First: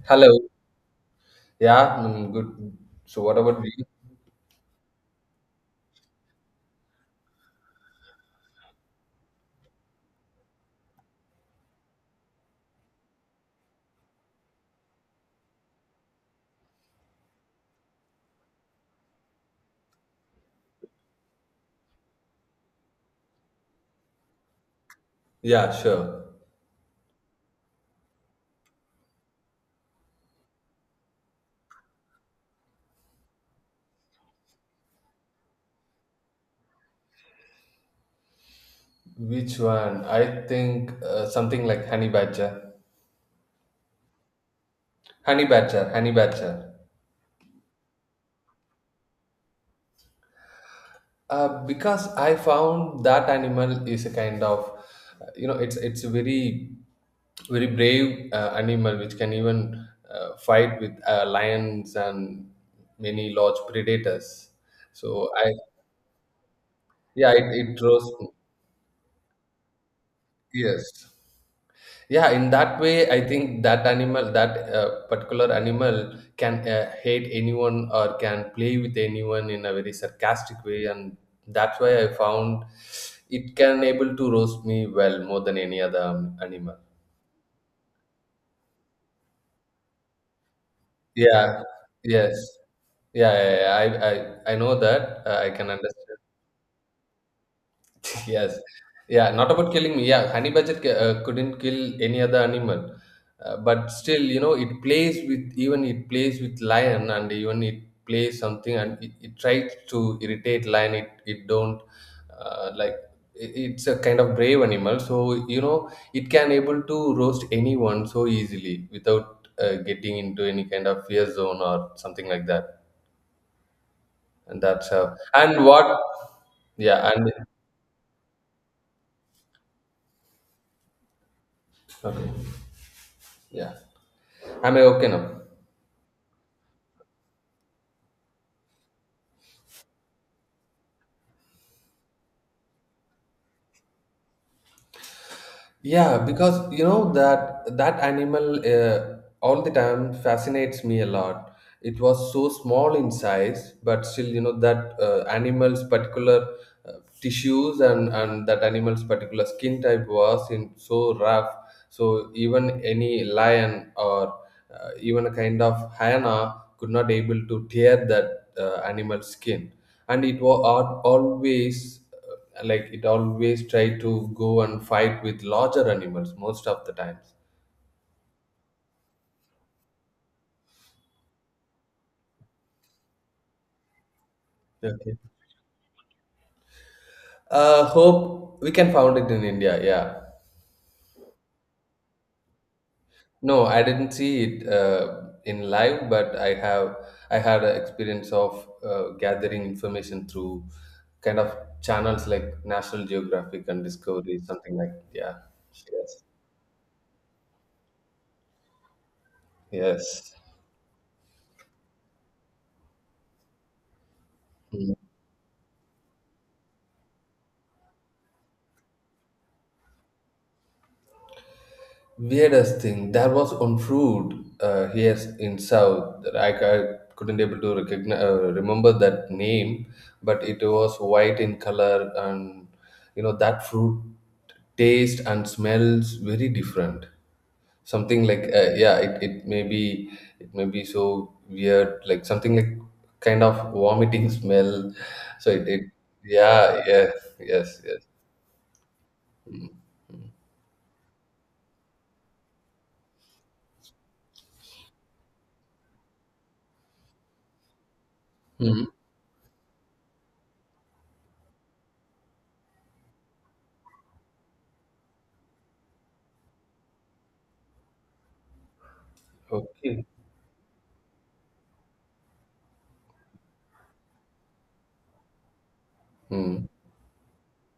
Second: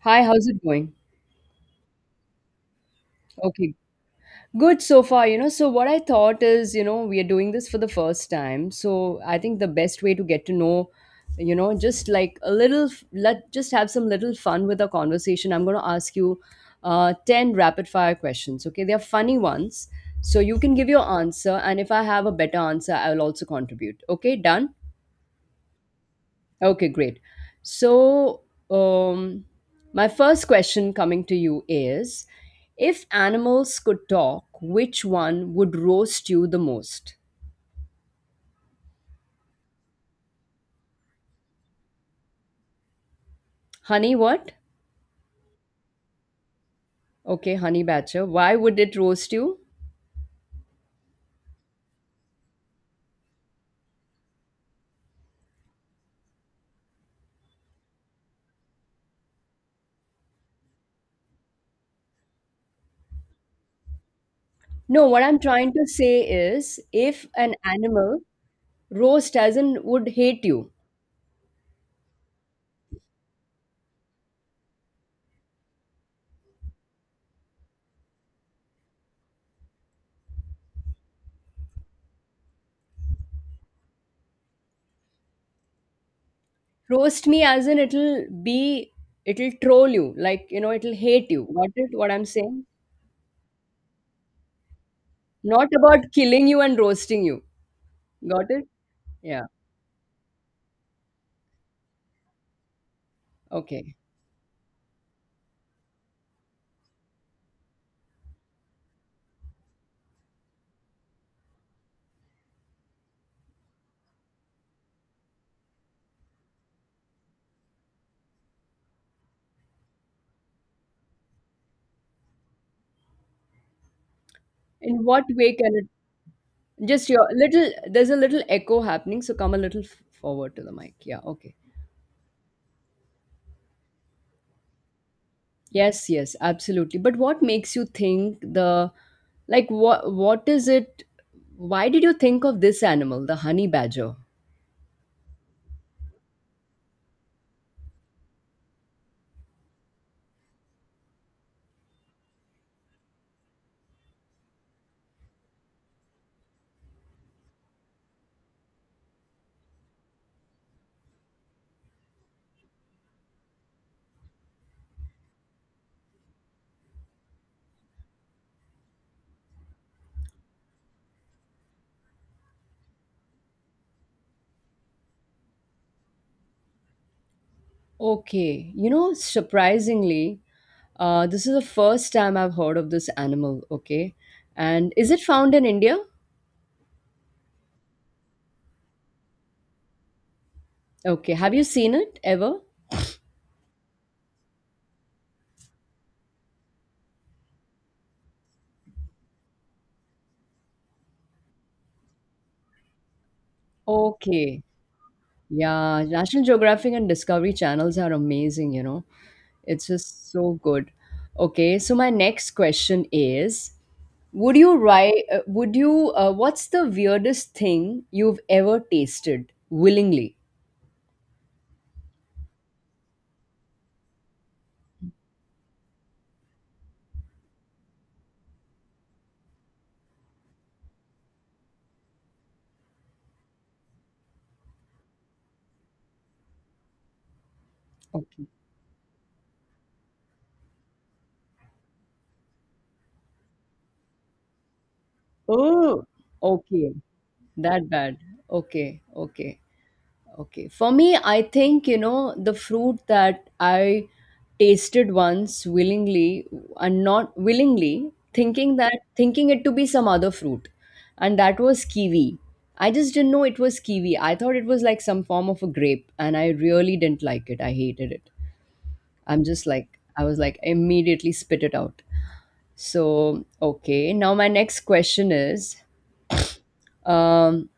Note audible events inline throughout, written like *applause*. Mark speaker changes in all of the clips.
Speaker 1: Hi,
Speaker 2: Hello.
Speaker 1: how's it going?
Speaker 2: Yeah, good. So, what about
Speaker 1: Okay,
Speaker 2: you?
Speaker 1: good so far. So what I thought is, we are doing this for the first time. So I think the best way to get to know, just like a little, let just have some little fun with our conversation. I'm going to ask you 10 rapid fire questions. Okay, they're funny ones. So you can give your answer. And if I have a better answer, I will also contribute. Okay, done?
Speaker 2: Yeah, sure.
Speaker 1: Okay, great. So, um, my first question coming to you is if animals could talk, which one would roast you the most?
Speaker 2: Which one? I think something like honey badger.
Speaker 1: Honey, what?
Speaker 2: Honey badger, honey badger.
Speaker 1: Okay, honey badger. Why would it roast you?
Speaker 2: Because I found that animal is a kind of, it's a very, very brave animal which can even fight with lions and many large predators.
Speaker 1: No, what
Speaker 2: So
Speaker 1: I'm
Speaker 2: I,
Speaker 1: trying to say is if
Speaker 2: yeah, it,
Speaker 1: an
Speaker 2: it draws.
Speaker 1: animal roast as in would hate you,
Speaker 2: Yes. Yeah, in that way I think that animal that particular animal can hate anyone or can play with anyone in a very sarcastic way, and that's why I found it can able to roast me well more than any other animal.
Speaker 1: roast me as in it'll be, it'll troll you, like, it'll hate you.
Speaker 2: Yeah,
Speaker 1: Got it? What I'm
Speaker 2: yes,
Speaker 1: saying?
Speaker 2: yeah, yeah, yeah. I know that I
Speaker 1: Not
Speaker 2: can
Speaker 1: about
Speaker 2: understand.
Speaker 1: killing you and roasting you. Got
Speaker 2: Yes.
Speaker 1: it?
Speaker 2: Yeah,
Speaker 1: Yeah.
Speaker 2: not about killing me. Yeah, honey badger couldn't kill any other animal. But
Speaker 1: Okay.
Speaker 2: still, it plays with, even it plays with lion, and even it plays something, and it tries to irritate lion. It don't uh, like it's a kind of brave animal. So it can able to roast anyone so easily without getting into any kind of fear zone or something like that. And that's
Speaker 1: In
Speaker 2: how.
Speaker 1: what way
Speaker 2: And
Speaker 1: can it
Speaker 2: what?
Speaker 1: just
Speaker 2: Yeah.
Speaker 1: your
Speaker 2: And
Speaker 1: little there's a little echo happening, so come a little forward to the mic. Yeah, okay.
Speaker 2: okay. Yeah. Am I okay now?
Speaker 1: Yes, yes, absolutely. But what makes you think the like what is it why did you think of this animal, the honey badger?
Speaker 2: Yeah, because you know that that animal all the time fascinates me a lot. It was so small in size, but still, you know that animal's particular uh, tissues, and that animal's particular skin type was in so rough. So even any lion or even a kind of hyena could not able to tear that animal's skin, and it was always, like, it always try to go and fight with larger animals most of the times.
Speaker 1: Okay. You know, surprisingly, this is the first time I've heard of this animal, okay? And is
Speaker 2: Okay,
Speaker 1: it found in India?
Speaker 2: hope we can found it in India. Yeah.
Speaker 1: Okay. Have you seen it ever?
Speaker 2: No, I didn't see it in live, but I had an experience of gathering information through kind of channels like National Geographic and Discovery,
Speaker 1: Okay.
Speaker 2: something like. Yeah.
Speaker 1: Yeah,
Speaker 2: Yes.
Speaker 1: National Geographic and Discovery channels are amazing, you know. It's just
Speaker 2: Yes.
Speaker 1: so good. Okay, so my next question is, would you write, would you, what's the weirdest thing you've ever tasted willingly?
Speaker 2: Weirdest thing that was on food here in South, that I couldn't able to recognize, remember that name, but it was white in color, and you know that fruit taste and smells very different. Something
Speaker 1: Okay.
Speaker 2: like, yeah, it may be so weird, like something like kind of vomiting smell. So it
Speaker 1: Oh,
Speaker 2: Yeah,
Speaker 1: okay.
Speaker 2: yeah, yes,
Speaker 1: That
Speaker 2: yes.
Speaker 1: bad. Okay, okay. Okay. For me, I think, the fruit that I tasted once willingly and not willingly, thinking
Speaker 2: Mhm.
Speaker 1: that thinking it to be some other fruit. And that was kiwi. I just didn't know it was kiwi. I thought it was like some form of a grape and I really didn't like it. I hated it. I'm just like
Speaker 2: Okay.
Speaker 1: I was like immediately spit it out. So, okay. Now my next question is
Speaker 2: Hmm.
Speaker 1: um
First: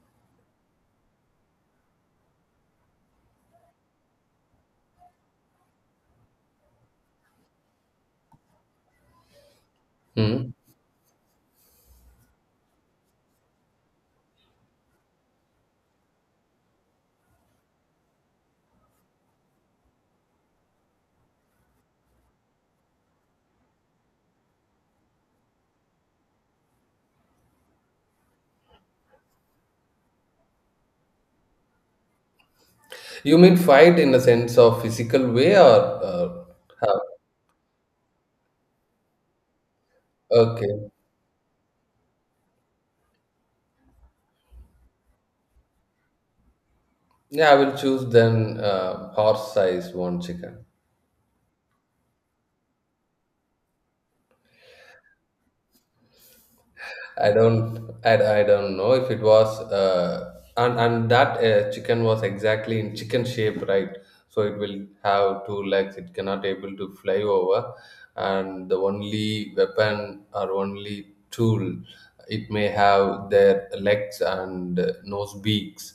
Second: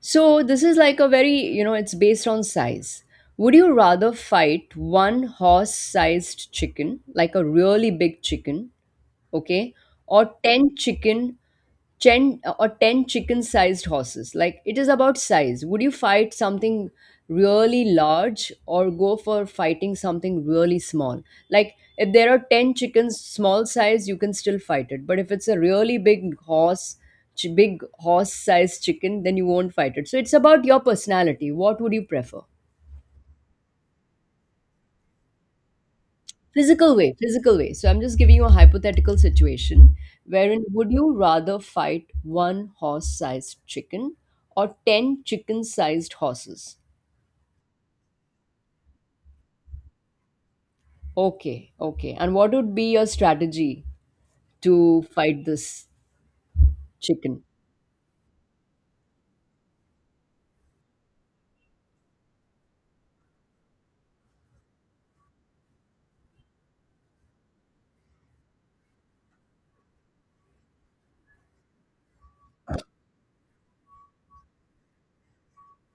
Speaker 1: so this is like a very, it's based on size. Would you rather fight one horse-sized chicken, like a really big chicken, okay, or
Speaker 2: Hmm.
Speaker 1: 10 chicken, 10 chicken sized horses? Like, it is about size. Would you fight something really large or go for fighting something really small? Like, if there are 10 chickens small size, you can still fight it, but if it's a really big big horse sized chicken, then you won't fight it. So it's about your personality. What would you prefer?
Speaker 2: You mean fight in a sense of physical way, or uh,
Speaker 1: Physical
Speaker 2: how?
Speaker 1: way, physical way. So I'm just giving you a hypothetical situation wherein would
Speaker 2: Okay.
Speaker 1: you rather fight one horse sized chicken or 10 chicken sized horses?
Speaker 2: Yeah, I will choose then horse size one chicken.
Speaker 1: Okay. Okay, and what would be your strategy to fight this
Speaker 2: I
Speaker 1: chicken?
Speaker 2: don't, I, I don't know if it was, and that chicken was exactly in chicken shape, right? So it will have two legs. It cannot able to fly over, and the only weapon or only tool it may have their legs and nose beaks.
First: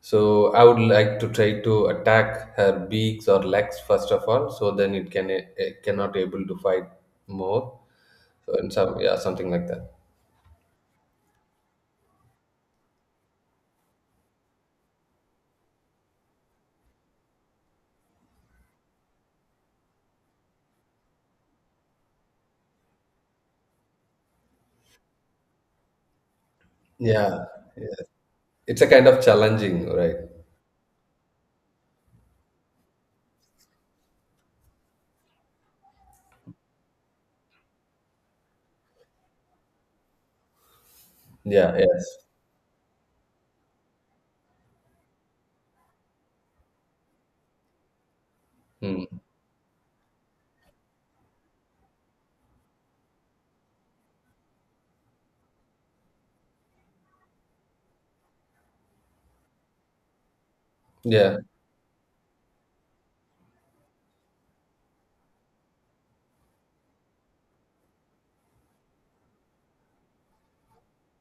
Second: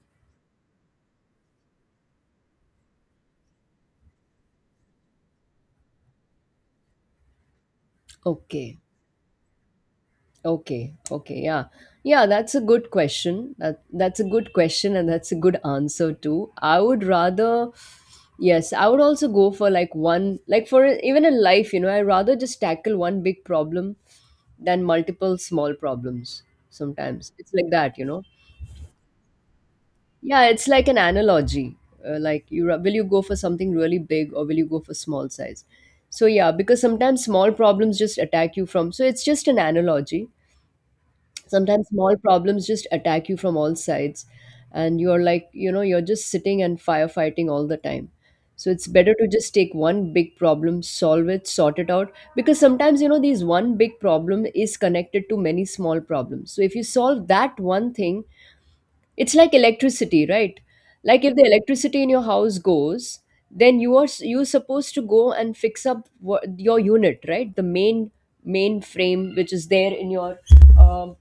Speaker 2: So I would like to try to attack her beaks or legs first of all, so then it cannot able to fight more. So in
Speaker 1: Okay.
Speaker 2: some, yeah, something like that.
Speaker 1: Okay, okay, yeah. Yeah, that's a good question. That's a good question and that's a good answer too. I would rather yes, I would also go for like one like for e, even in life, you know, I rather just tackle one big problem than multiple small problems sometimes.
Speaker 2: Yeah,
Speaker 1: It's like that,
Speaker 2: yeah.
Speaker 1: you know.
Speaker 2: It's a kind of challenging, right?
Speaker 1: Yeah, it's like an analogy. Like, you will you go for something really big or will you go for small size? So yeah, because sometimes small problems just attack you from. So it's just an analogy,
Speaker 2: Yeah,
Speaker 1: sometimes small
Speaker 2: yes.
Speaker 1: problems just attack you from all sides and you're like, you're just sitting and firefighting all the time. So it's
Speaker 2: Mm.
Speaker 1: better to just take one big problem, solve it, sort it out, because sometimes, these one big problem is connected to many small problems. So if you solve that one thing, it's like electricity, right? Like if
Speaker 2: Yeah.
Speaker 1: the electricity in your house goes, then you are you're supposed to go and fix up your unit, right? The main frame which is there in your um,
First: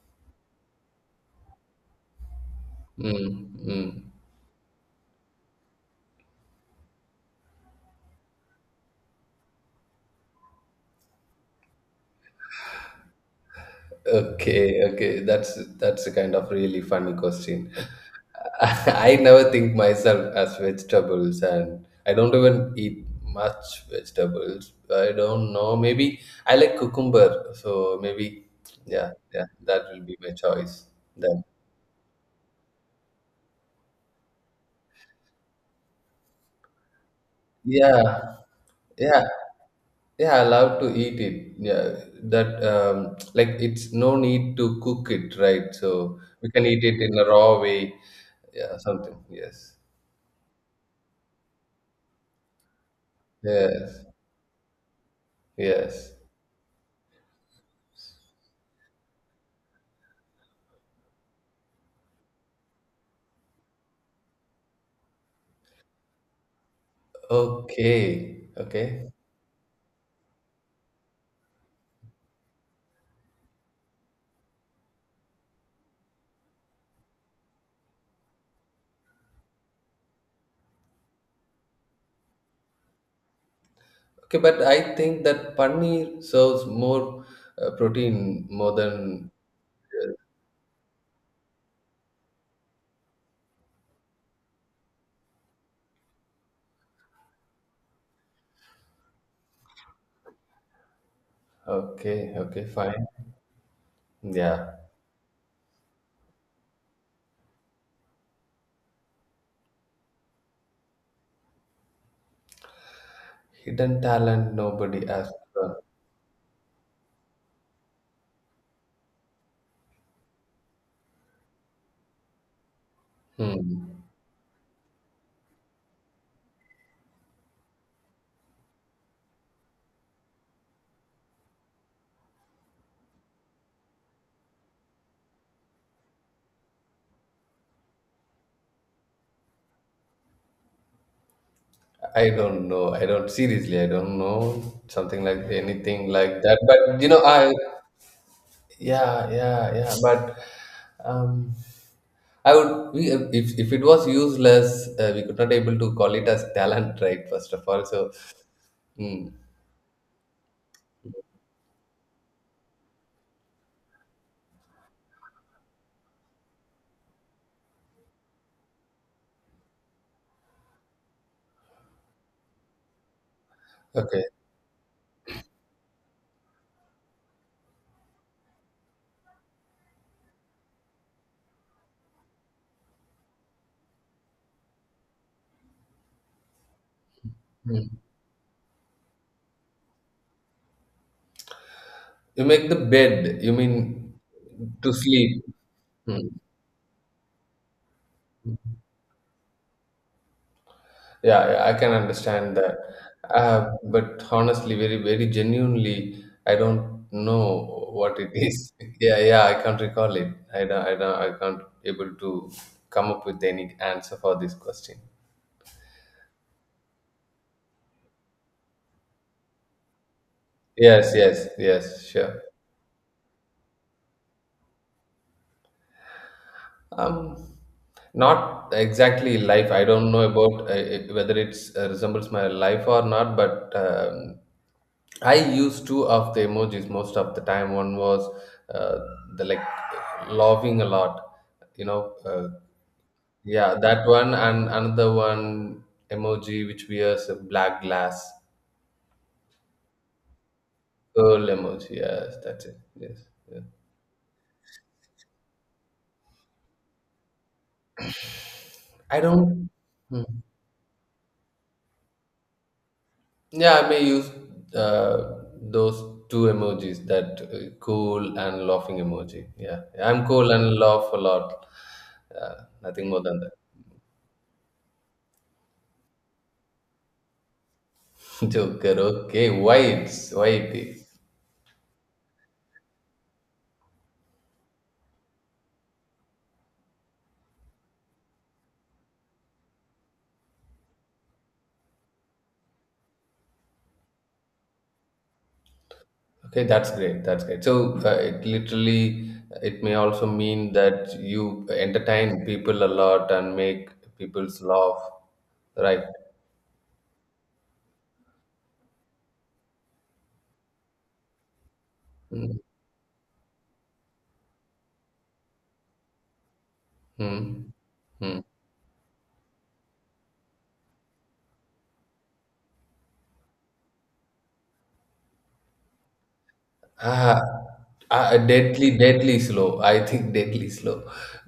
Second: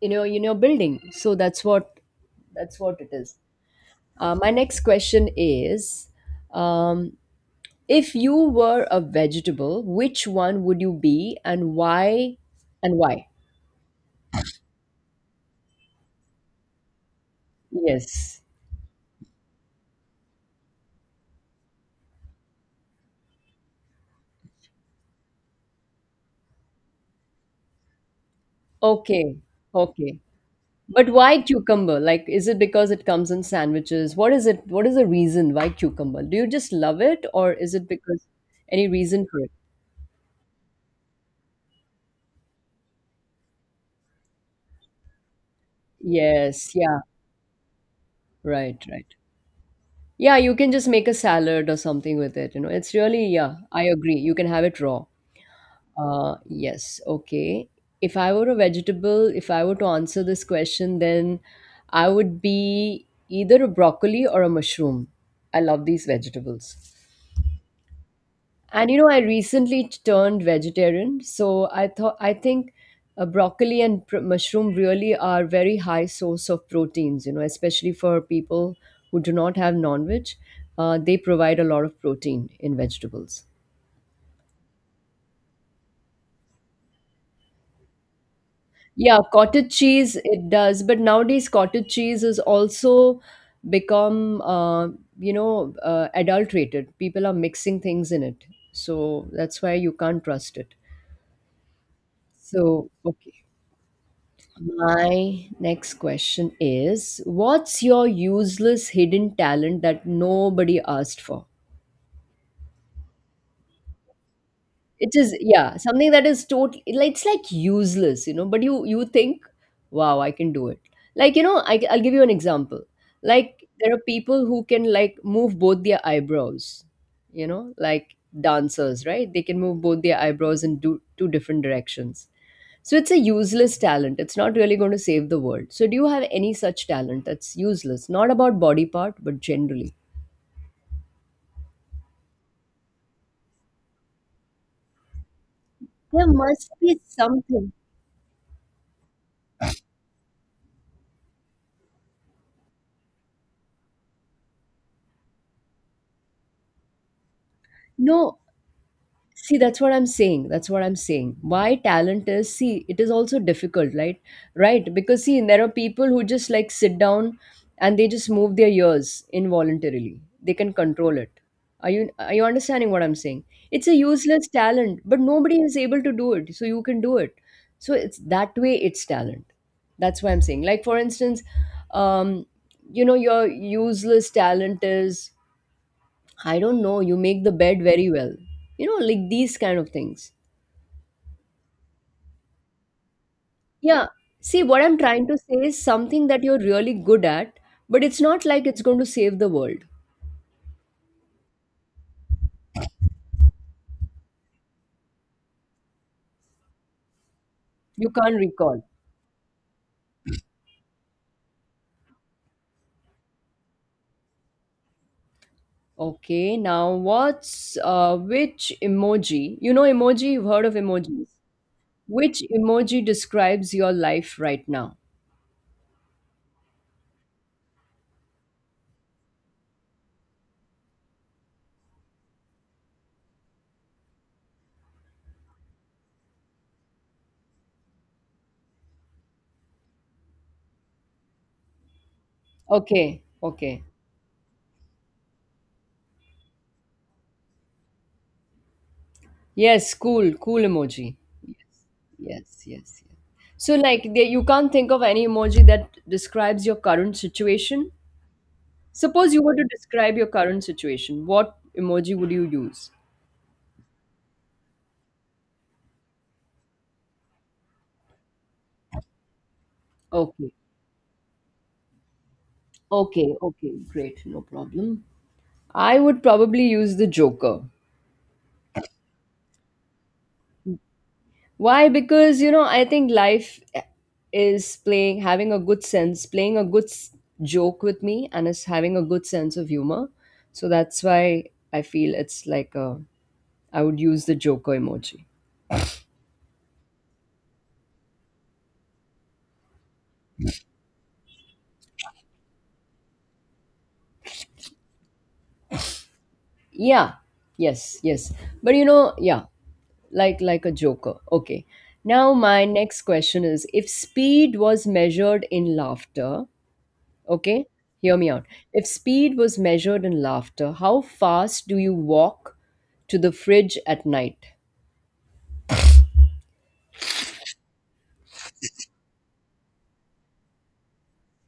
Speaker 1: you know building. So that's what it is.
Speaker 2: Mm. Mm.
Speaker 1: My next question is um, if you were a vegetable, which one would you be and why? And why?
Speaker 2: Okay, okay. That's a kind of really funny question.
Speaker 1: Yes.
Speaker 2: *laughs* I never think myself as vegetables, and I don't even eat much vegetables. I don't know. Maybe I like cucumber, so maybe. Yeah,
Speaker 1: Okay,
Speaker 2: yeah. That will be
Speaker 1: okay,
Speaker 2: my choice
Speaker 1: but why
Speaker 2: then.
Speaker 1: cucumber? Like, is it because it comes in sandwiches? What is it? What is the reason why cucumber? Do you just love it, or is it
Speaker 2: Yeah,
Speaker 1: because any reason
Speaker 2: yeah.
Speaker 1: for it?
Speaker 2: Yeah, I love to eat it. Yeah, that like it's no need to cook it, right? So we can
Speaker 1: Yes,
Speaker 2: eat
Speaker 1: yeah.
Speaker 2: it in a raw way. Yeah,
Speaker 1: Right, right.
Speaker 2: something. Yes.
Speaker 1: Yeah, you can just make a salad or something with it. You know, it's really, yeah, I
Speaker 2: Yes.
Speaker 1: agree. You can have it raw.
Speaker 2: Yes.
Speaker 1: Yes, okay. If I were a vegetable, if I were to answer this question, then I would be either a broccoli or a mushroom. I love these vegetables.
Speaker 2: Okay.
Speaker 1: And you know,
Speaker 2: Okay.
Speaker 1: I recently turned vegetarian, so I thought I think broccoli and mushroom really are very high source of proteins. You know, especially for people who do not have non-veg, they provide a lot of protein in vegetables.
Speaker 2: Okay, but I think that paneer serves more protein more
Speaker 1: Yeah,
Speaker 2: than.
Speaker 1: cottage cheese it does, but nowadays cottage cheese is also become you know adulterated. People are mixing things in it, so that's why you can't trust it.
Speaker 2: Okay. Okay.
Speaker 1: So
Speaker 2: Fine.
Speaker 1: okay.
Speaker 2: Yeah.
Speaker 1: My next question is what's your useless hidden talent that nobody asked for?
Speaker 2: Hidden talent nobody
Speaker 1: It
Speaker 2: asked
Speaker 1: is, yeah,
Speaker 2: for.
Speaker 1: something that is totally, it's like useless, you know, but you think, wow, I can do it. Like, you know, I, I'll give you an example. Like, there are
Speaker 2: Hmm.
Speaker 1: people who can, like, move both their eyebrows, you know, like dancers, right? They can move both their eyebrows in do, two different directions. So it's a useless talent. It's not really going to save the world. So do you have any such talent that's useless? Not about body part, but generally.
Speaker 2: I don't know. I don't, seriously. I don't know something like anything
Speaker 1: There
Speaker 2: like that.
Speaker 1: must be
Speaker 2: But you know, I.
Speaker 1: something.
Speaker 2: Yeah, yeah, yeah. But um, if it was useless, we could not able to call it as talent, *laughs* right? First of all, so.
Speaker 1: No,
Speaker 2: Mm,
Speaker 1: see, that's what I'm saying. That's what I'm saying. Why talent is, see, it is also difficult, right? Right. Because, see, there are people who just like sit down and they just move their ears involuntarily. They can control it. Are you understanding what I'm saying? It's a
Speaker 2: okay.
Speaker 1: useless talent, but nobody is able to do it. So you can do it. So it's that way it's talent. That's why I'm saying. Like, for instance, um, you know, your useless talent is I don't know, you make the bed
Speaker 2: Mm.
Speaker 1: very well. You know, like these kind of things.
Speaker 2: You make the bed. You
Speaker 1: Yeah.
Speaker 2: mean
Speaker 1: See, what
Speaker 2: to
Speaker 1: I'm trying to
Speaker 2: sleep?
Speaker 1: say is something
Speaker 2: Hmm.
Speaker 1: that you're really good at, but it's not like it's going to save the world.
Speaker 2: Yeah, yeah, I can understand that. But honestly, very, very genuinely, I don't know
Speaker 1: You
Speaker 2: what it
Speaker 1: can't
Speaker 2: is.
Speaker 1: recall.
Speaker 2: *laughs* Yeah, yeah, I can't recall it. I can't able to come up with any answer for this question.
Speaker 1: Okay, now what's which emoji? You know, emoji, you've heard of
Speaker 2: Yes,
Speaker 1: emojis.
Speaker 2: yes, yes, sure.
Speaker 1: Which emoji describes your life right now?
Speaker 2: Um, not exactly life. I don't know about whether it's resembles my life or not, but I used two of the emojis most of the time. One was uh, the, like, laughing a lot, you know. Uh,
Speaker 1: Okay,
Speaker 2: yeah,
Speaker 1: okay.
Speaker 2: that one, and another one emoji which wears a black glass
Speaker 1: Yes, cool, cool emoji.
Speaker 2: pearl emoji. Yes,
Speaker 1: Yes,
Speaker 2: that's it.
Speaker 1: yes, yes.
Speaker 2: Yes, yes.
Speaker 1: So, like, there, you can't think of any emoji that describes your current situation.
Speaker 2: I
Speaker 1: Suppose you were to
Speaker 2: don't.
Speaker 1: describe
Speaker 2: Hmm.
Speaker 1: your current situation, what emoji would you use?
Speaker 2: Yeah, I may use those two emojis, that cool and laughing emoji. Yeah, I'm
Speaker 1: Okay,
Speaker 2: cool and laugh a lot. Uh, nothing more than that.
Speaker 1: okay, great, no problem. I would probably use the Joker.
Speaker 2: Joker. Okay, white, white.
Speaker 1: Why? Because, you know, I think life eh, is playing, having a good sense, playing a good joke with me, and is having a good sense of humor. So that's why I feel it's like a, I would use the Joker emoji.
Speaker 2: Okay, that's great. That's great. So it literally, it may also mean that you entertain people a lot and make people's laugh, right?
Speaker 1: Yeah, yes, yes. But you know, yeah, like a joker. Okay, now
Speaker 2: Mm,
Speaker 1: my next question is if speed was measured in laughter, okay,
Speaker 2: mm,
Speaker 1: hear me
Speaker 2: mm.
Speaker 1: out, if speed was measured in laughter, how fast do you walk to the fridge at night?
Speaker 2: Ah, ah, deadly, deadly slow. I think *laughs* deadly slow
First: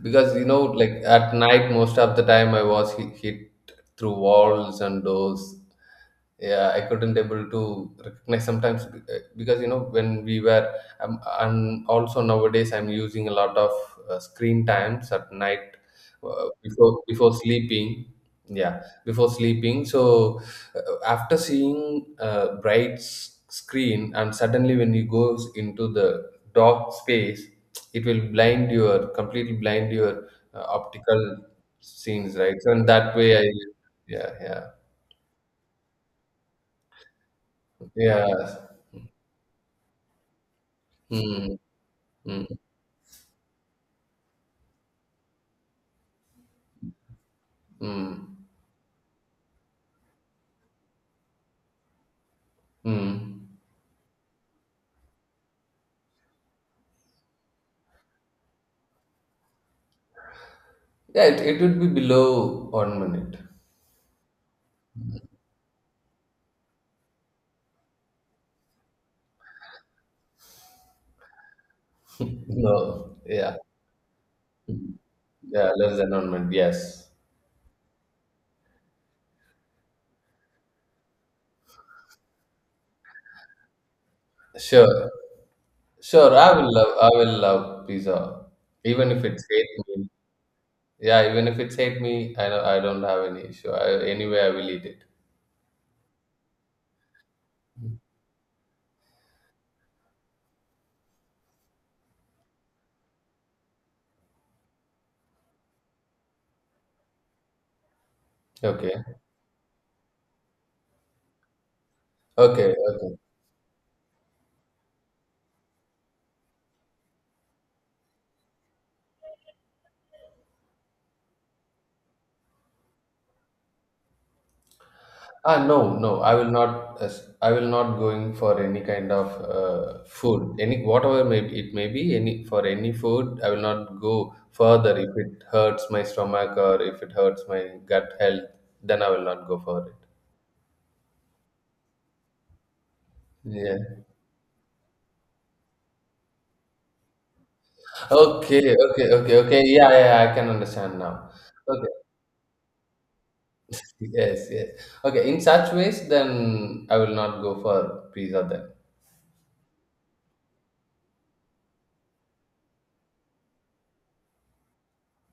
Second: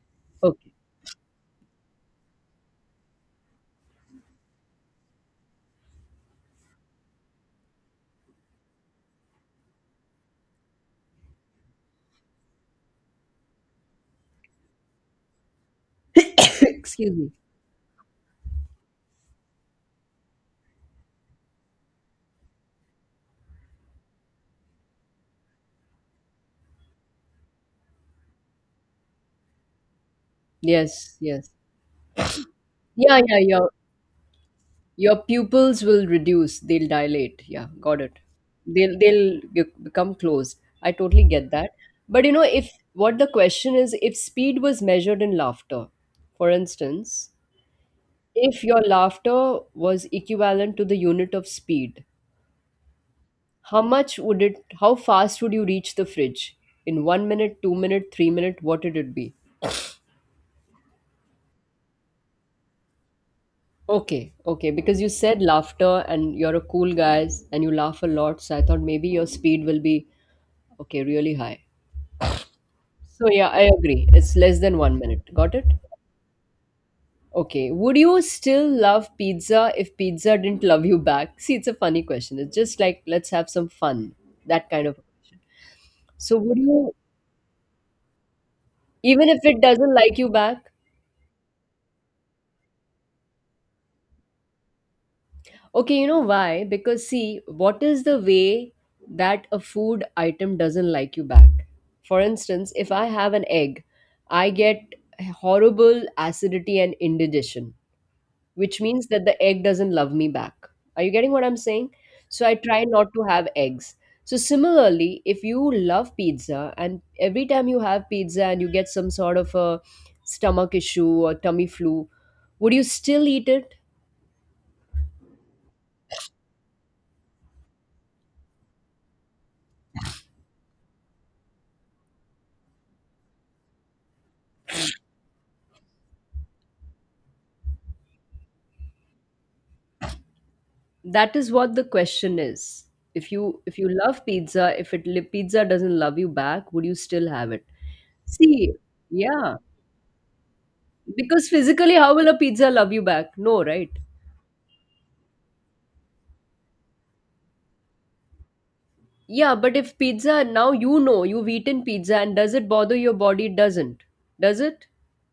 Speaker 2: because
Speaker 1: Okay.
Speaker 2: like at night, most of the time I was hit through walls and doors. Yeah, I couldn't able to recognize sometimes, because you know when we were, and also nowadays I'm using a lot of screen times at night,
Speaker 1: *coughs*
Speaker 2: before
Speaker 1: Excuse me.
Speaker 2: before sleeping. Yeah, before sleeping. So after seeing a bright screen, and suddenly when you goes into the dark space, it will blind your completely blind your
Speaker 1: Yes,
Speaker 2: optical
Speaker 1: yes,
Speaker 2: scenes, right? So in that
Speaker 1: yeah,
Speaker 2: way
Speaker 1: yeah,
Speaker 2: I.
Speaker 1: yeah.
Speaker 2: Yeah, yeah,
Speaker 1: Your pupils will reduce, they'll dilate. Yeah, got it.
Speaker 2: yeah.
Speaker 1: They'll become closed. I totally
Speaker 2: Hmm.
Speaker 1: get that. But you know,
Speaker 2: Mm,
Speaker 1: if what the question is, if speed was measured in laughter, for instance,
Speaker 2: mm,
Speaker 1: if your laughter was equivalent to the unit of speed,
Speaker 2: mm.
Speaker 1: how much would it how fast would you reach the fridge? In 1 minute, 2 minute, 3 minute, what would it be?
Speaker 2: Yeah, it would be below 1 minute.
Speaker 1: Okay, okay, because you said laughter and you're a cool guy and you laugh a lot, so I thought maybe your speed will be okay, really high.
Speaker 2: *laughs* No,
Speaker 1: So yeah,
Speaker 2: yeah,
Speaker 1: I agree. It's less than 1 minute. Got it?
Speaker 2: yeah, less than 1 minute. Yes,
Speaker 1: Okay. Would you still love pizza if pizza didn't love you back? *laughs* See, it's a funny question. It's just like let's have some fun. That kind of a
Speaker 2: sure,
Speaker 1: question.
Speaker 2: sure.
Speaker 1: So
Speaker 2: I
Speaker 1: would
Speaker 2: will love,
Speaker 1: you
Speaker 2: I will love pizza, even if
Speaker 1: even if
Speaker 2: it's
Speaker 1: it
Speaker 2: hate
Speaker 1: doesn't
Speaker 2: me.
Speaker 1: like you back?
Speaker 2: Yeah, even if it's hate me, I don't have any issue. Anyway, I will eat it.
Speaker 1: Okay, you know why? Because see, what is the way that a food item doesn't like you back? For instance, if I have an egg, I get horrible acidity and indigestion which
Speaker 2: Okay,
Speaker 1: means that the egg doesn't love me back. Are you getting what I'm saying? So I
Speaker 2: okay,
Speaker 1: try not
Speaker 2: okay.
Speaker 1: to have eggs. So similarly, if you love pizza and every time you have pizza and you get some sort of a stomach issue or tummy flu, would you still eat it?
Speaker 2: Ah, no, no, I will not. I will not going for any kind of food, any whatever may be, it may be. Any for any food, I will not go further. If it hurts my stomach or if it hurts my gut health, then I will not go for it.
Speaker 1: That is what the question is. If you
Speaker 2: Yeah.
Speaker 1: if you love pizza, if pizza doesn't love you back, would you still have it? See,
Speaker 2: Okay. Okay. Okay.
Speaker 1: yeah,
Speaker 2: Okay. Yeah. Yeah. I can understand now.
Speaker 1: because
Speaker 2: Okay.
Speaker 1: physically, how will a pizza love you back? No, right?
Speaker 2: Yes. Yes. Okay. In such ways, then I will not go for pizza. Then.
Speaker 1: Yeah, but if pizza, now you know you've eaten pizza and does it bother your body? Doesn't. Does it?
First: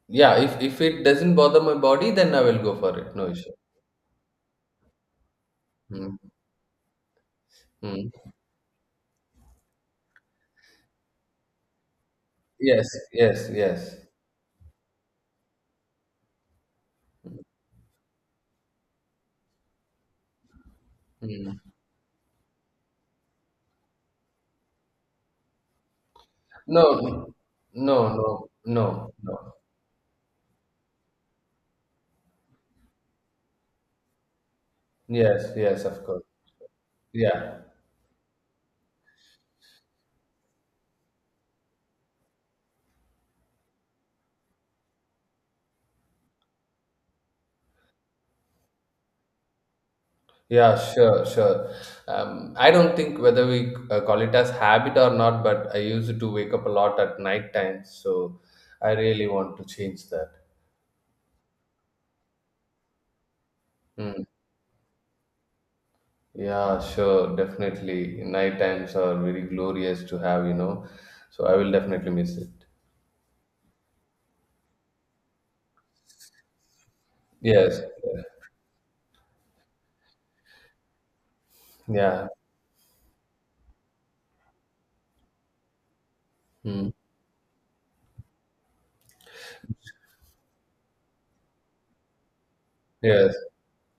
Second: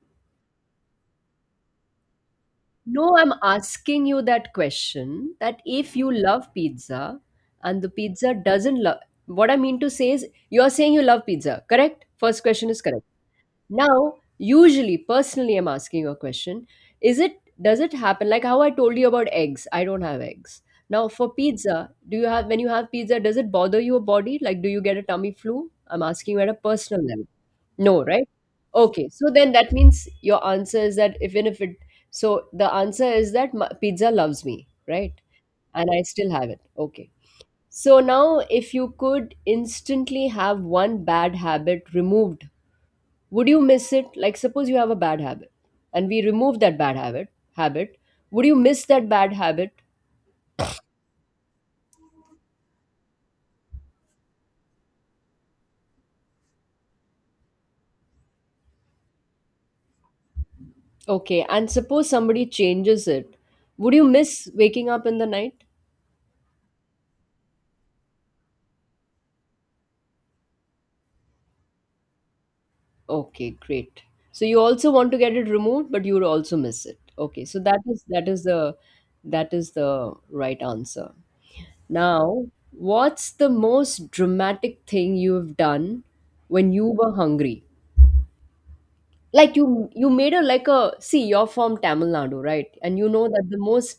Speaker 2: Yeah. If it doesn't bother my body, then I will go for it.
Speaker 1: No,
Speaker 2: No
Speaker 1: I'm
Speaker 2: issue.
Speaker 1: asking you that question that if you
Speaker 2: Hmm.
Speaker 1: love pizza and the
Speaker 2: Hmm.
Speaker 1: pizza doesn't love, what I mean to say is you're saying you love pizza, correct? First question is
Speaker 2: Yes,
Speaker 1: correct.
Speaker 2: yes, yes.
Speaker 1: Now usually, personally, I'm asking you a question, is it, does it happen like how I told you about eggs? I don't have eggs. Now for
Speaker 2: Mm.
Speaker 1: pizza, do you have, when you have pizza, does it bother your body? Like, do you get a tummy flu? I'm asking you at a
Speaker 2: No,
Speaker 1: personal level.
Speaker 2: no,
Speaker 1: No,
Speaker 2: no,
Speaker 1: right?
Speaker 2: no,
Speaker 1: Okay, so then
Speaker 2: no.
Speaker 1: that means your answer is that even if it, so the answer is that my, pizza loves me, right,
Speaker 2: Yes, yes,
Speaker 1: and I
Speaker 2: of course.
Speaker 1: still have it, okay.
Speaker 2: Yeah,
Speaker 1: So now, if you could instantly have one bad habit removed, would you miss it? Like, suppose you have a bad habit and we remove that bad habit, habit, would you miss that bad habit?
Speaker 2: yeah, sure, sure. I don't think whether we call it as habit or not, but I used to wake up a lot at night time, so I really want to change that.
Speaker 1: Okay, and suppose somebody changes it, would you
Speaker 2: Mm.
Speaker 1: miss waking up in the night?
Speaker 2: Yeah, sure, definitely. Night times are very glorious to have, so I will definitely miss it.
Speaker 1: Okay, great. So you also want to get it removed but you would also miss it, okay, so that
Speaker 2: Yes,
Speaker 1: is, that is the, that is the right answer.
Speaker 2: yeah,
Speaker 1: Now, what's the most dramatic thing you've done when you
Speaker 2: mm.
Speaker 1: were hungry? Like, you made a, like a, see, you're from Tamil Nadu, right, and you know
Speaker 2: Yes.
Speaker 1: that the most,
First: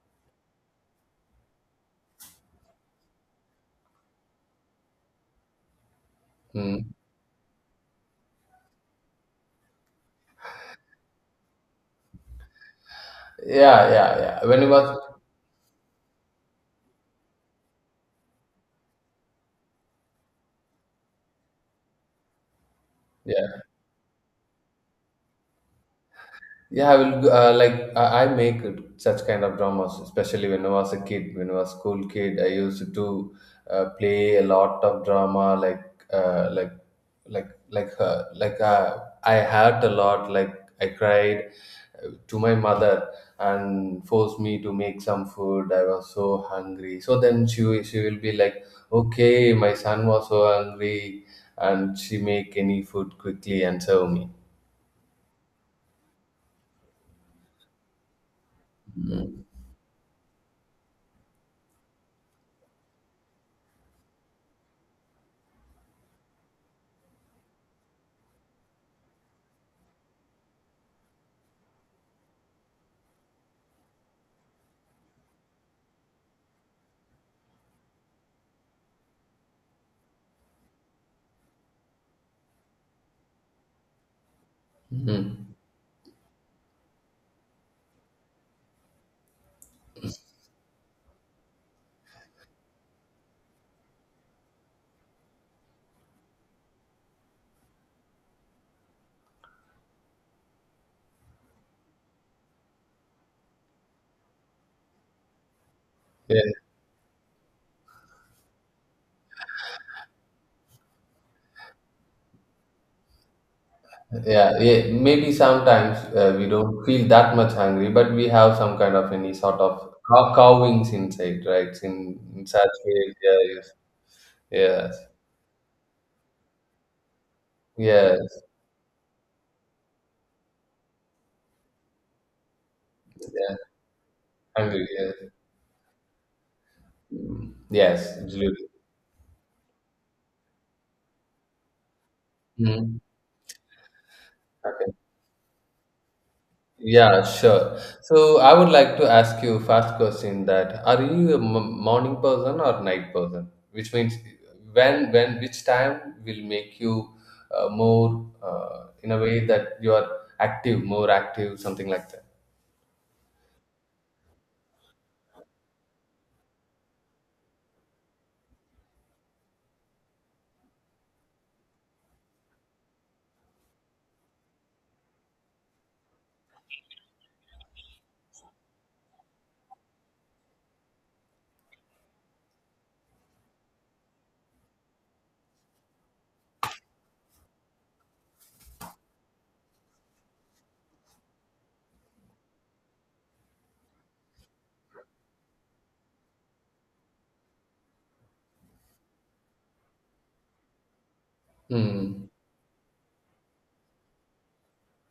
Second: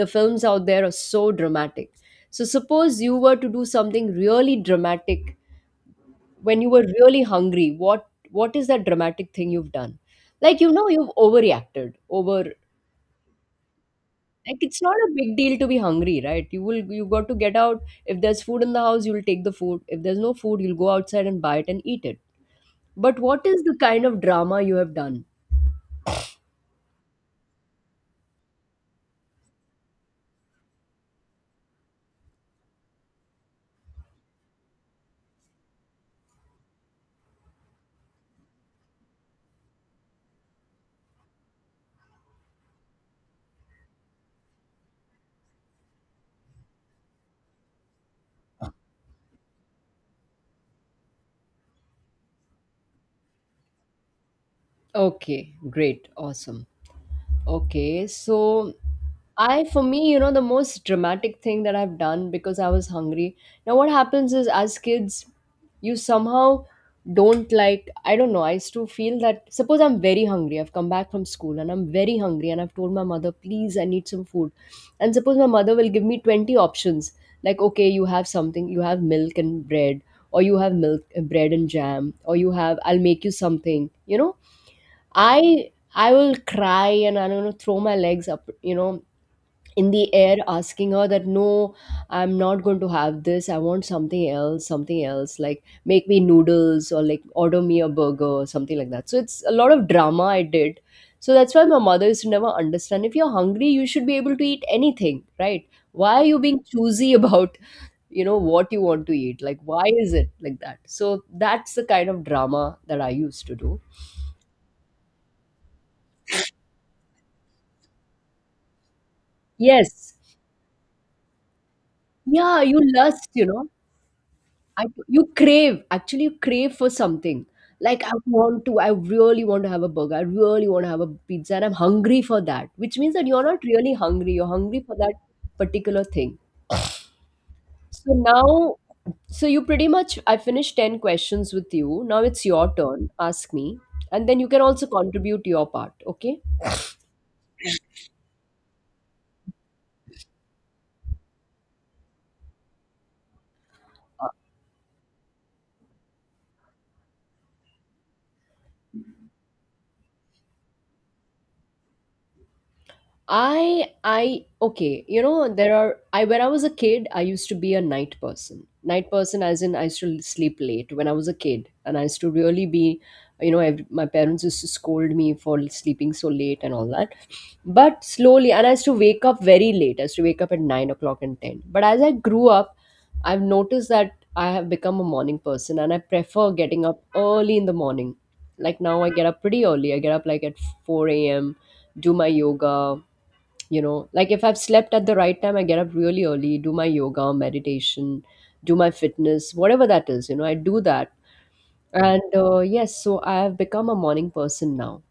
Speaker 1: the films out there are so dramatic. So suppose you were to do something really dramatic when you were
Speaker 2: Mm.
Speaker 1: really hungry, what is that dramatic thing you've done? Like, you know, you've overreacted, over,
Speaker 2: Yeah, yeah, yeah.
Speaker 1: like,
Speaker 2: When it
Speaker 1: it's not
Speaker 2: was.
Speaker 1: a big deal to be hungry, right? You will, you got to get out, if there's food in the house you'll take the food, if there's no food you'll go outside and buy it and eat it. But what
Speaker 2: Yeah,
Speaker 1: is the kind of drama you have done?
Speaker 2: yeah, I will, like, I make such kind of dramas, especially when I was a kid, when I was school kid. I used to play a lot of drama, uh, like like like uh, like uh, I hurt a lot. Like I cried to my mother and forced me to make some food. I was so hungry. So then she will be like, okay, my son was so hungry, and she make any food quickly and serve me.
Speaker 1: Okay, great, awesome. Okay, so
Speaker 2: Mm.
Speaker 1: I, for me, you know, the most dramatic thing that I've done because I was hungry. Now, what happens is as kids, you somehow don't, like, I don't know, I used to feel that suppose I'm very hungry, I've come back from school and I'm very hungry and I've told my mother, please, I need some food. And suppose my mother will give me 20 options, like, okay, you have something, you have milk and bread, or you have milk, bread and jam, or you have, I'll make you something, you know,
Speaker 2: Mhm.
Speaker 1: I will cry and I'm gonna throw my legs up, you know, in the air, asking her that no, I'm not going to have this. I want something else, something else. Like, make me noodles or like order me a burger or something like that. So it's a lot of drama I did. So that's why my mother used to never understand. If you're hungry, you should be able to eat anything, right? Why are you being choosy *laughs* about, you know, what you want to eat? Like, why is it like that? So that's the kind of drama that I used to do.
Speaker 2: Yeah, yeah, maybe sometimes we don't feel that much hungry, but we have some kind of any sort of
Speaker 1: Yes,
Speaker 2: cowings inside, right? In
Speaker 1: yeah,
Speaker 2: such
Speaker 1: you
Speaker 2: ways,
Speaker 1: lust,
Speaker 2: yeah,
Speaker 1: you know.
Speaker 2: yes,
Speaker 1: I,
Speaker 2: yes,
Speaker 1: you crave, actually you crave for something. Like, I
Speaker 2: yes,
Speaker 1: want to, I really want to have a burger. I really want to have a pizza and I'm hungry for that, which means that you're
Speaker 2: yeah,
Speaker 1: not really hungry. You're hungry
Speaker 2: hungry,
Speaker 1: for that
Speaker 2: yes.
Speaker 1: particular thing.
Speaker 2: Mm,
Speaker 1: So
Speaker 2: yes, absolutely.
Speaker 1: now, so you pretty much, I finished 10 questions with you. Now it's your
Speaker 2: Mhm.
Speaker 1: turn. Ask me. And then you can also
Speaker 2: Okay.
Speaker 1: contribute your part, okay?
Speaker 2: Yeah, sure. So I would like to ask you first question, that are you a morning person or night person? Which means when which time will make you more, in a way that you are active, more active, something like that.
Speaker 1: I okay, you know, there are, I, when I was a kid, I used to be a night person. Night person as in I used to sleep late when I was a kid and I used to really be, you know, ev my parents used to scold me for sleeping so late and all that. But slowly, and I used to wake up very late. I used to wake up at 9 o'clock and ten. But as I grew up, I've noticed that I have become a morning person and I prefer getting up early in the morning. Like now, I get up pretty early. I get up like at 4 a.m., do my yoga, you know, like if I've slept at the right time I get up really early, do my yoga, meditation, do my fitness, whatever that is, you know, I do that.
Speaker 2: Hmm.
Speaker 1: And yes, so I have become a morning person now.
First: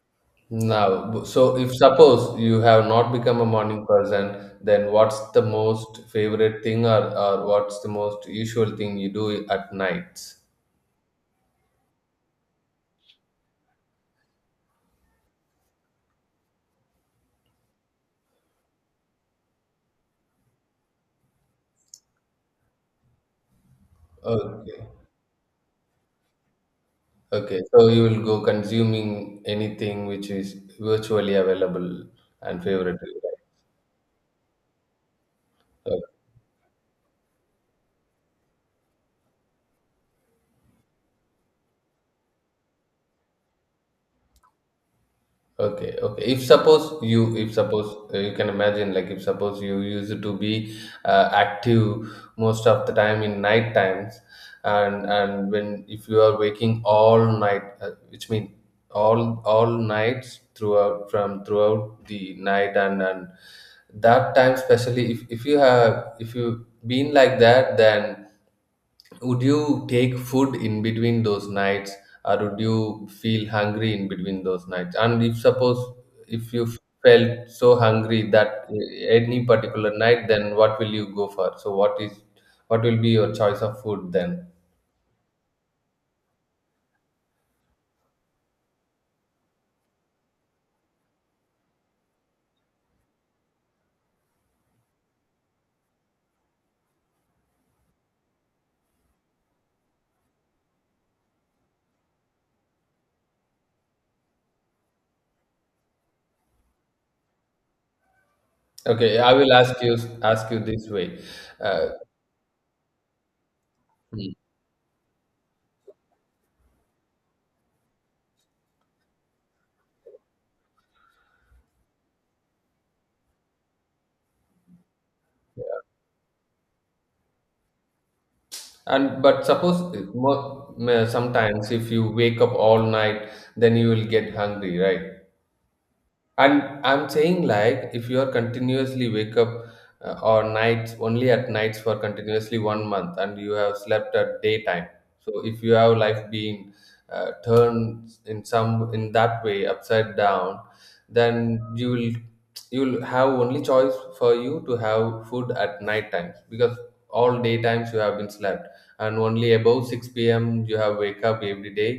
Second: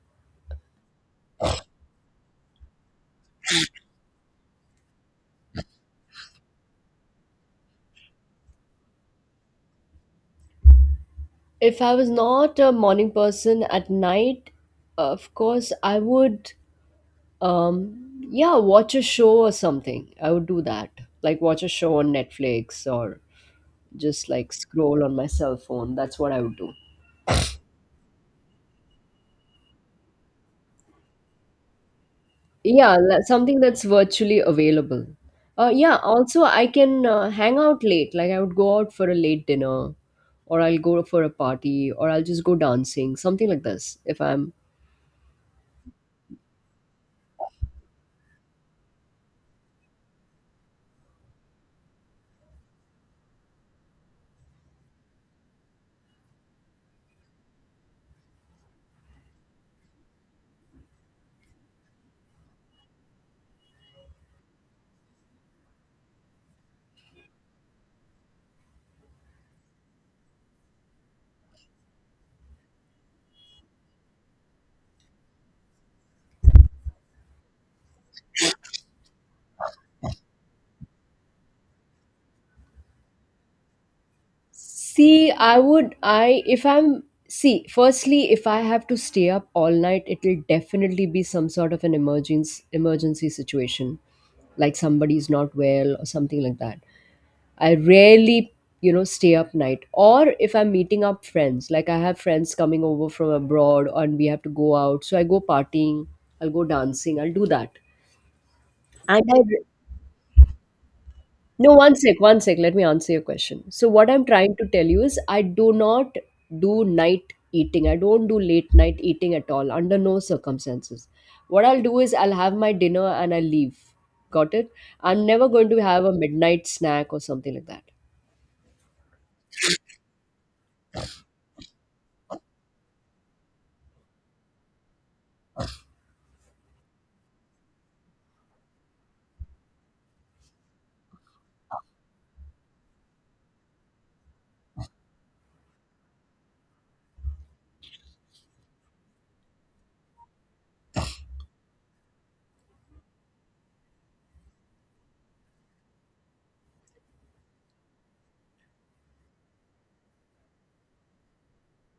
Speaker 2: Now, so if suppose you have not become a morning person, then what's the most favorite thing, or what's the most usual thing you do at nights?
Speaker 1: If I was not a morning person, at night of course I would, um yeah, watch a show or something, I would do that. Like watch a show on Netflix or just like
Speaker 2: Okay.
Speaker 1: scroll on my cell phone, that's what I would do.
Speaker 2: Okay, so you will go consuming anything which is virtually available and
Speaker 1: Yeah,
Speaker 2: favorite to you, right?
Speaker 1: something that's virtually available.
Speaker 2: So,
Speaker 1: Yeah, also I can hang out late. Like I would go out for a late dinner, or I'll go for a party, or I'll just go dancing, something like this. If I'm
Speaker 2: okay, okay. If suppose you can imagine, like if suppose you used to be active most of the time in night times, and when if you are waking all night, which means all nights throughout the night, and that time, especially if you have if you been like that, then would you take food in between those nights, or would you feel hungry in between those nights? And if you felt so hungry that any particular night, then what will you go for? So what will be your choice of food then?
Speaker 1: see, I would I if I'm See. Firstly, if I have to stay up all night, it'll definitely be some sort of an emergency situation, like somebody's not well or something like that. I rarely, you know, stay up night. Or if I'm meeting up friends, like I have friends coming over from abroad and we have to go out. So I go partying, I'll go dancing, I'll do that.
Speaker 2: Okay,
Speaker 1: And
Speaker 2: I
Speaker 1: I
Speaker 2: will ask you this way.
Speaker 1: No,
Speaker 2: Uh,
Speaker 1: one sec, one sec, let me answer your question. So what I'm
Speaker 2: Mm.
Speaker 1: trying to tell you is I do not do night eating. I don't do late night eating at all, under no circumstances. What I'll do is I'll have my dinner and I'll leave. Got it? I'm never going to have a midnight snack or something like that.
Speaker 2: and but suppose sometimes if you wake up all night, then you will get hungry, right? And I'm saying like if you are continuously wake up or nights only at nights for continuously 1 month and you have slept at daytime. So if you have life being turned in that way upside down, then you'll have only choice for you to have food at night times because all day times you have been slept and only above 6 p.m. you have wake up every day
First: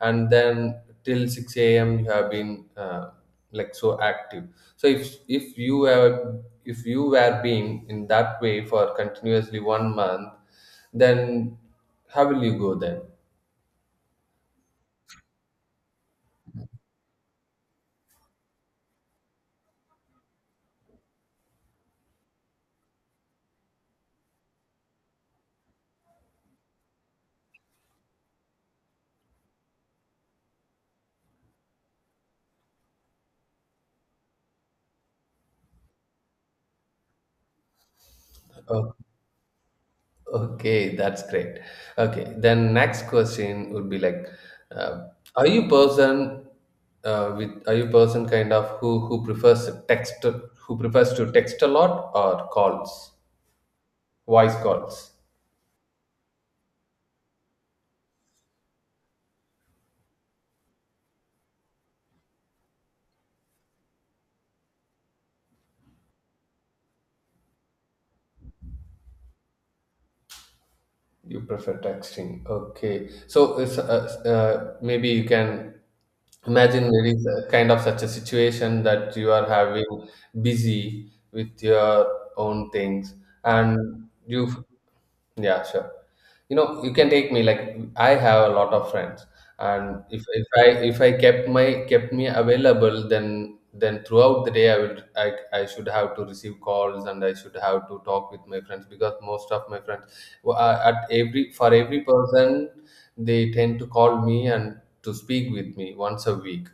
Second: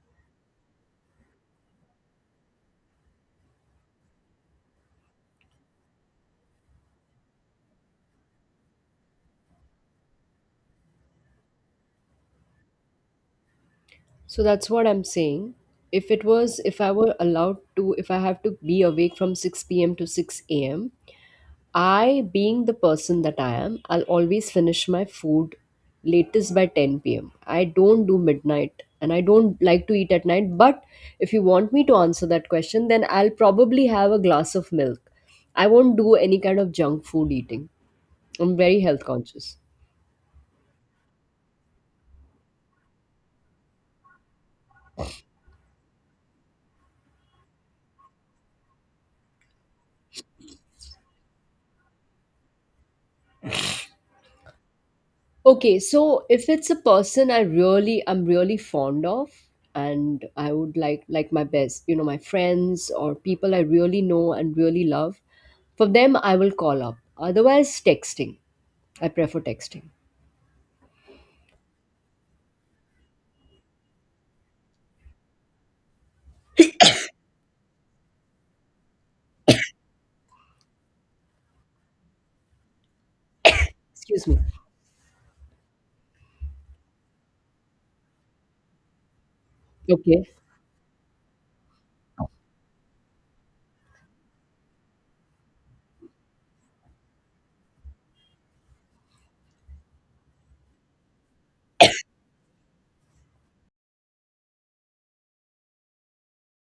Speaker 2: and then till 6 a.m you have been like so active. So if you were being in that way for continuously 1 month, then how will you go then?
Speaker 1: So that's what I'm saying. If it was, if I were allowed to, if I have to be awake from 6 p.m. to 6 a.m., I, being the person that I am, I'll always finish my food latest by 10 p.m. I don't do midnight and I don't like to eat at night. But if you want me to answer that question, then I'll probably have a glass of milk. I won't do any kind of junk food eating. I'm very
Speaker 2: Oh,
Speaker 1: health conscious.
Speaker 2: okay, that's great. Okay, then next question would be like, uh, are you person with are you person kind of who prefers to text a lot or calls, voice calls?
Speaker 1: Okay, so if it's a person I really, I'm really fond of and I would like my best, you know, my friends or people I really know and really love, for them I will call up. Otherwise texting. I prefer texting.
Speaker 2: You prefer texting. Okay. So it's, maybe you can imagine there is a kind of such a situation that you are having busy with your own things and
Speaker 1: Excuse me.
Speaker 2: you, yeah, sure, you know, you can take me like I have a lot of friends. And
Speaker 1: Okay.
Speaker 2: if I kept my kept me available, then throughout the day I should have to receive calls and I should have to talk with my friends, because most of my friends, who are at every for every person, they tend to call me and to speak with me once a week.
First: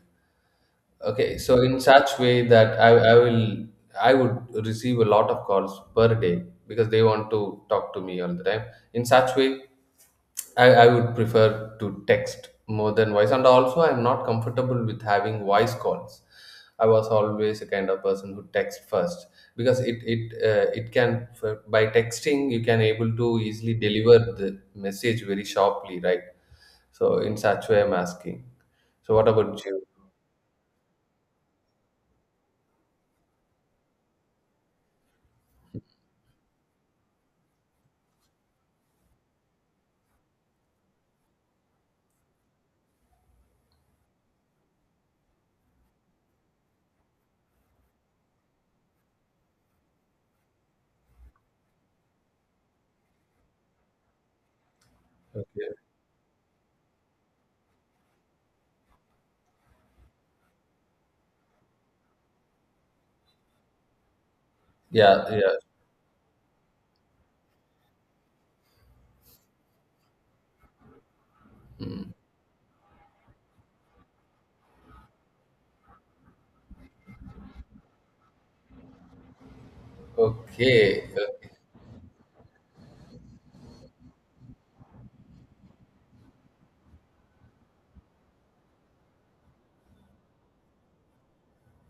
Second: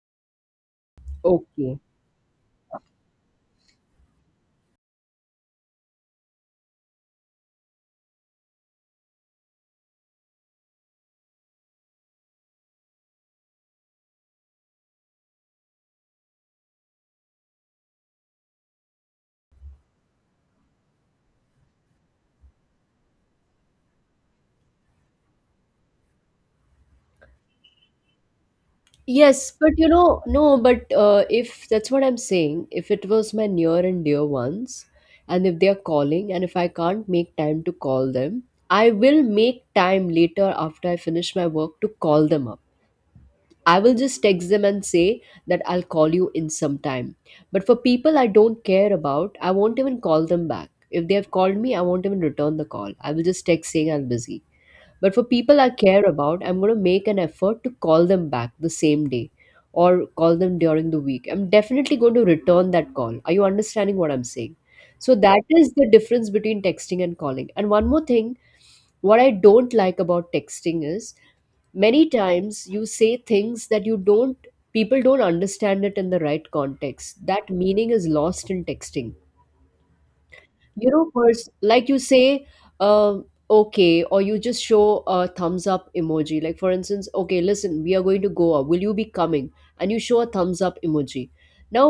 Speaker 2: Okay, so
Speaker 1: Okay.
Speaker 2: in such way that I would receive a lot of calls per day because they want to talk to me all the time. In such way, I would prefer to text more than voice, and also I'm not comfortable with having voice calls. I was always a kind of person who text first because it can by texting you can able to easily deliver the message very sharply, right? So in such way, I'm asking. So what
Speaker 1: Yes,
Speaker 2: about
Speaker 1: but
Speaker 2: you?
Speaker 1: you know, no, but if, that's what I'm saying, if it was my near and dear ones, and if they're calling, and if I can't make time to call them, I will make time later after I finish my work to call them up. I will just text them and say that I'll call you in some time. But for people I don't care about, I won't even call them back. If they have called me, I won't even return the call. I will just text saying I'm busy. But for people I
Speaker 2: Okay.
Speaker 1: care about, I'm going to make an effort to call them back the same day or call them during the week. I'm definitely going to return that call. Are you understanding what I'm saying? So
Speaker 2: Yeah,
Speaker 1: that
Speaker 2: yeah.
Speaker 1: is the difference between texting and calling. And one more thing, what I don't like about texting is many
Speaker 2: Mm.
Speaker 1: times you say things that you don't, people don't understand it in the right context. That meaning is lost in texting, you
Speaker 2: Okay,
Speaker 1: know.
Speaker 2: uh,
Speaker 1: Like you say, um okay, or you just show a thumbs up emoji. Like for instance, okay, listen, we are going to go out, will you be coming, and you show a thumbs up emoji. Now,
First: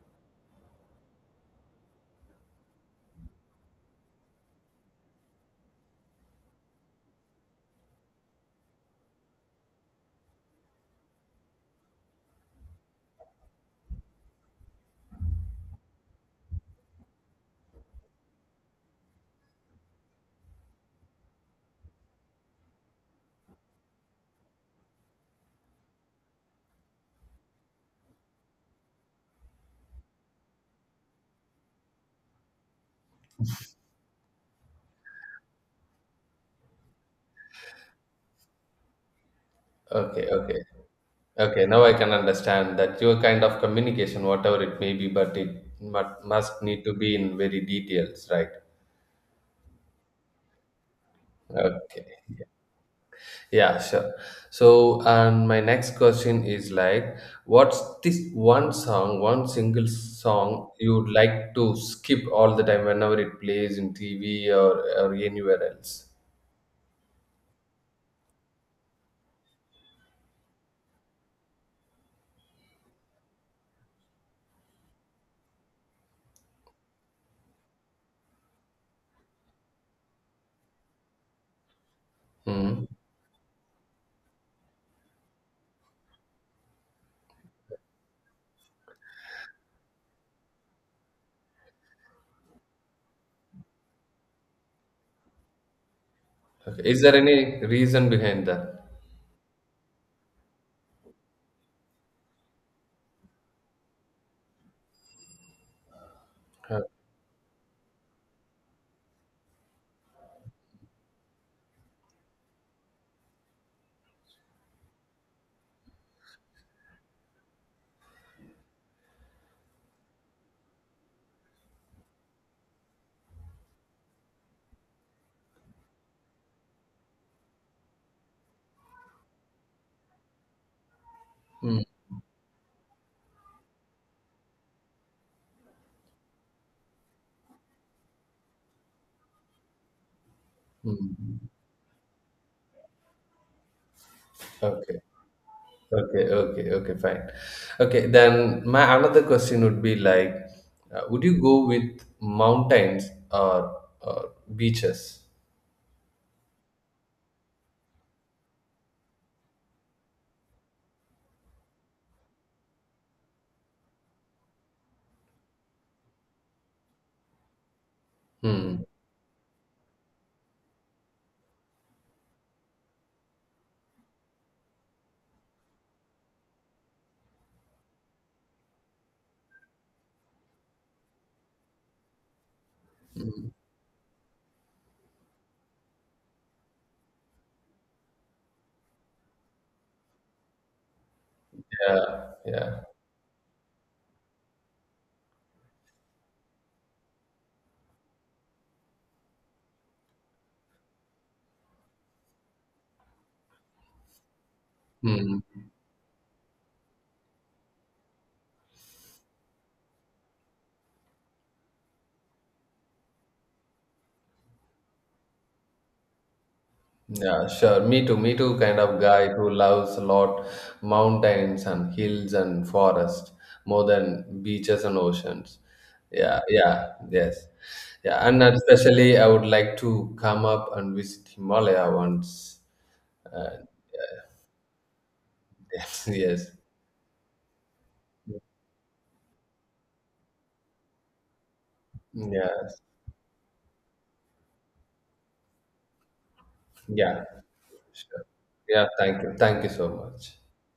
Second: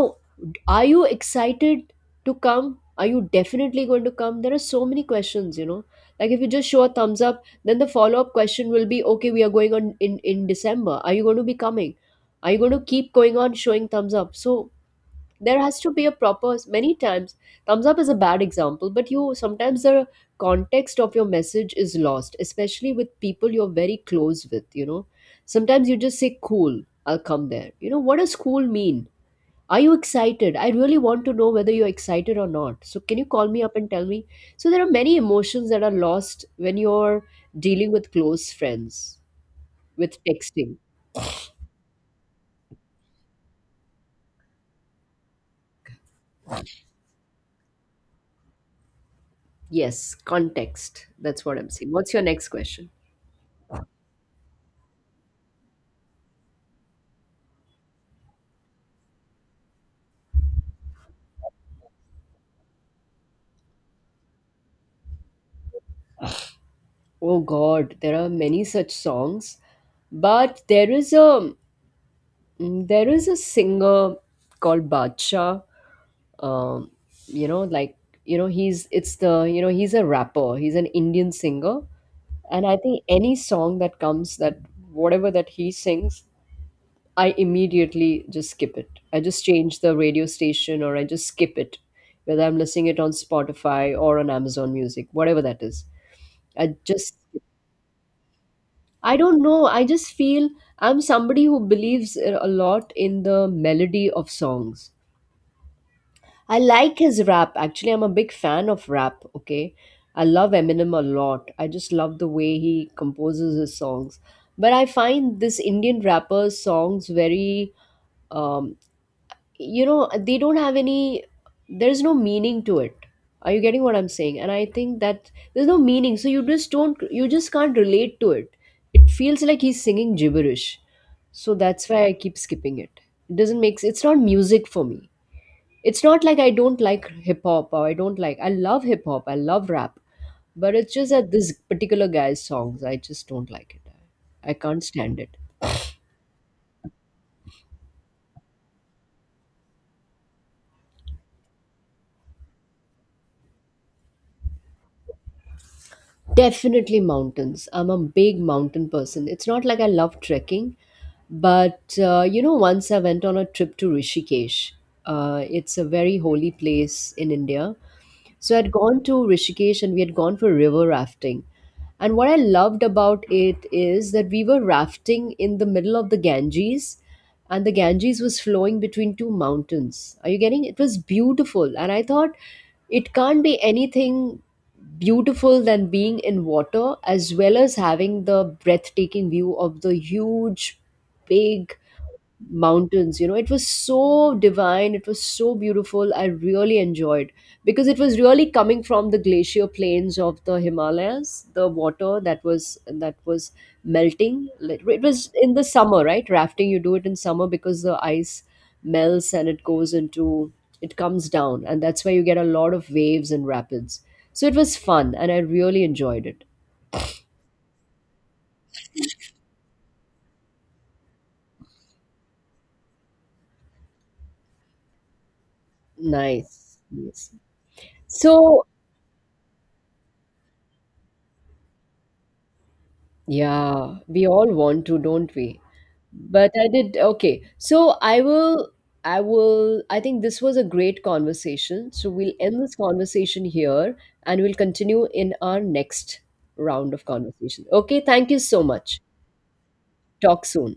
Speaker 1: are you excited to come? Are you definitely going to come? There are so many questions, you know. Like if you just show a thumbs up, then the follow up question will be, okay, we are going on in December, are you going to be coming? Are you going to keep going on showing thumbs up? So there has to be a proper, many times, thumbs up is a bad example, but you sometimes, the context of your message is lost, especially with people you're very close with, you know. Sometimes you just say cool, I'll come there, you know what does cool mean? Are you excited? I really want to know whether you're excited or not, so can you call me up and tell me? So there are many emotions that are lost when you're dealing with close friends with
Speaker 2: okay, okay,
Speaker 1: texting.
Speaker 2: okay. Now I can understand that your kind of communication, whatever it may be, but it must need to be in very details, right?
Speaker 1: Yes, context, that's what I'm saying. What's
Speaker 2: Okay.
Speaker 1: your next question?
Speaker 2: Yeah, sure. So, and my next question is like, what's this one song, one single song you'd like to skip all the time whenever it plays in TV or anywhere else?
Speaker 1: Oh God, there are many such songs, but there is a, there is a singer called Badshah. Um, you know, like, you know, he's it's the you know, he's a rapper. He's an Indian singer, and I
Speaker 2: Hmm.
Speaker 1: think any song that comes, that, whatever that he sings, I immediately just skip it. I just change the radio station or I just skip it, whether I'm listening it on Spotify or on Amazon Music, whatever that is. I
Speaker 2: Okay. Is
Speaker 1: just,
Speaker 2: there any reason behind that?
Speaker 1: I don't know. I just feel, I'm somebody who believes a lot in the melody of songs. I
Speaker 2: Uh,
Speaker 1: like his rap. Actually, I'm a big fan of rap. Okay. I love Eminem a lot. I just love the way he composes his songs. But I find this Indian rapper's songs very, um, you know, they don't have any, there's no meaning to it. Are you getting what I'm saying? And I think that there's no meaning, so you just don't, you just can't relate to it. It feels like he's singing gibberish, so
Speaker 2: Hmm.
Speaker 1: that's why I keep skipping it. It doesn't make s- It's not music for me. It's not like I don't like hip hop, or I don't like, I love hip hop, I love rap, but it's just that
Speaker 2: mm.
Speaker 1: this particular guy's songs, I just don't like it. I can't
Speaker 2: Okay,
Speaker 1: stand it.
Speaker 2: okay, fine. Okay, then my another question would be like, would you go with mountains, or beaches?
Speaker 1: Definitely mountains. I'm a big mountain person. It's not like I love trekking, but you know, once I went on a trip to Rishikesh. It's a very holy place in India. So I'd
Speaker 2: Hmm.
Speaker 1: gone to Rishikesh and we had gone for river rafting. And what I loved about it is that we were rafting in the middle of the Ganges, and the Ganges was flowing between two mountains. Are you getting it? It was beautiful. And I thought it can't be anything beautiful than being in water as well as having the breathtaking view of the huge, big
Speaker 2: Yeah, yeah.
Speaker 1: mountains, you know. It was so divine, it was so beautiful, I really enjoyed, because it was really coming from the glacier plains of the Himalayas, the water that was melting. Like, it was
Speaker 2: Hmm.
Speaker 1: in the summer, right, rafting you do it in summer because the ice melts and it goes into, it comes down, and that's why you get a lot of waves and rapids. So it was fun and I really enjoyed it.
Speaker 2: Yeah, sure. Me too. Me too. Kind of guy who loves a lot mountains and hills and forest more than beaches and oceans. Yeah,
Speaker 1: Nice,
Speaker 2: yeah,
Speaker 1: yes.
Speaker 2: yes. Yeah, and
Speaker 1: So
Speaker 2: especially I would like to come up and visit Himalaya once. Uh,
Speaker 1: yeah, we all want to, don't we?
Speaker 2: *laughs* Yes. Yes.
Speaker 1: But I did, okay. So I will I think this was a great conversation. So we'll
Speaker 2: Yeah.
Speaker 1: end this conversation here and we'll continue in our next round of
Speaker 2: Yeah.
Speaker 1: conversation. Okay, thank you so
Speaker 2: Yeah.
Speaker 1: much.
Speaker 2: Thank you. Thank you so much.
Speaker 1: Talk soon.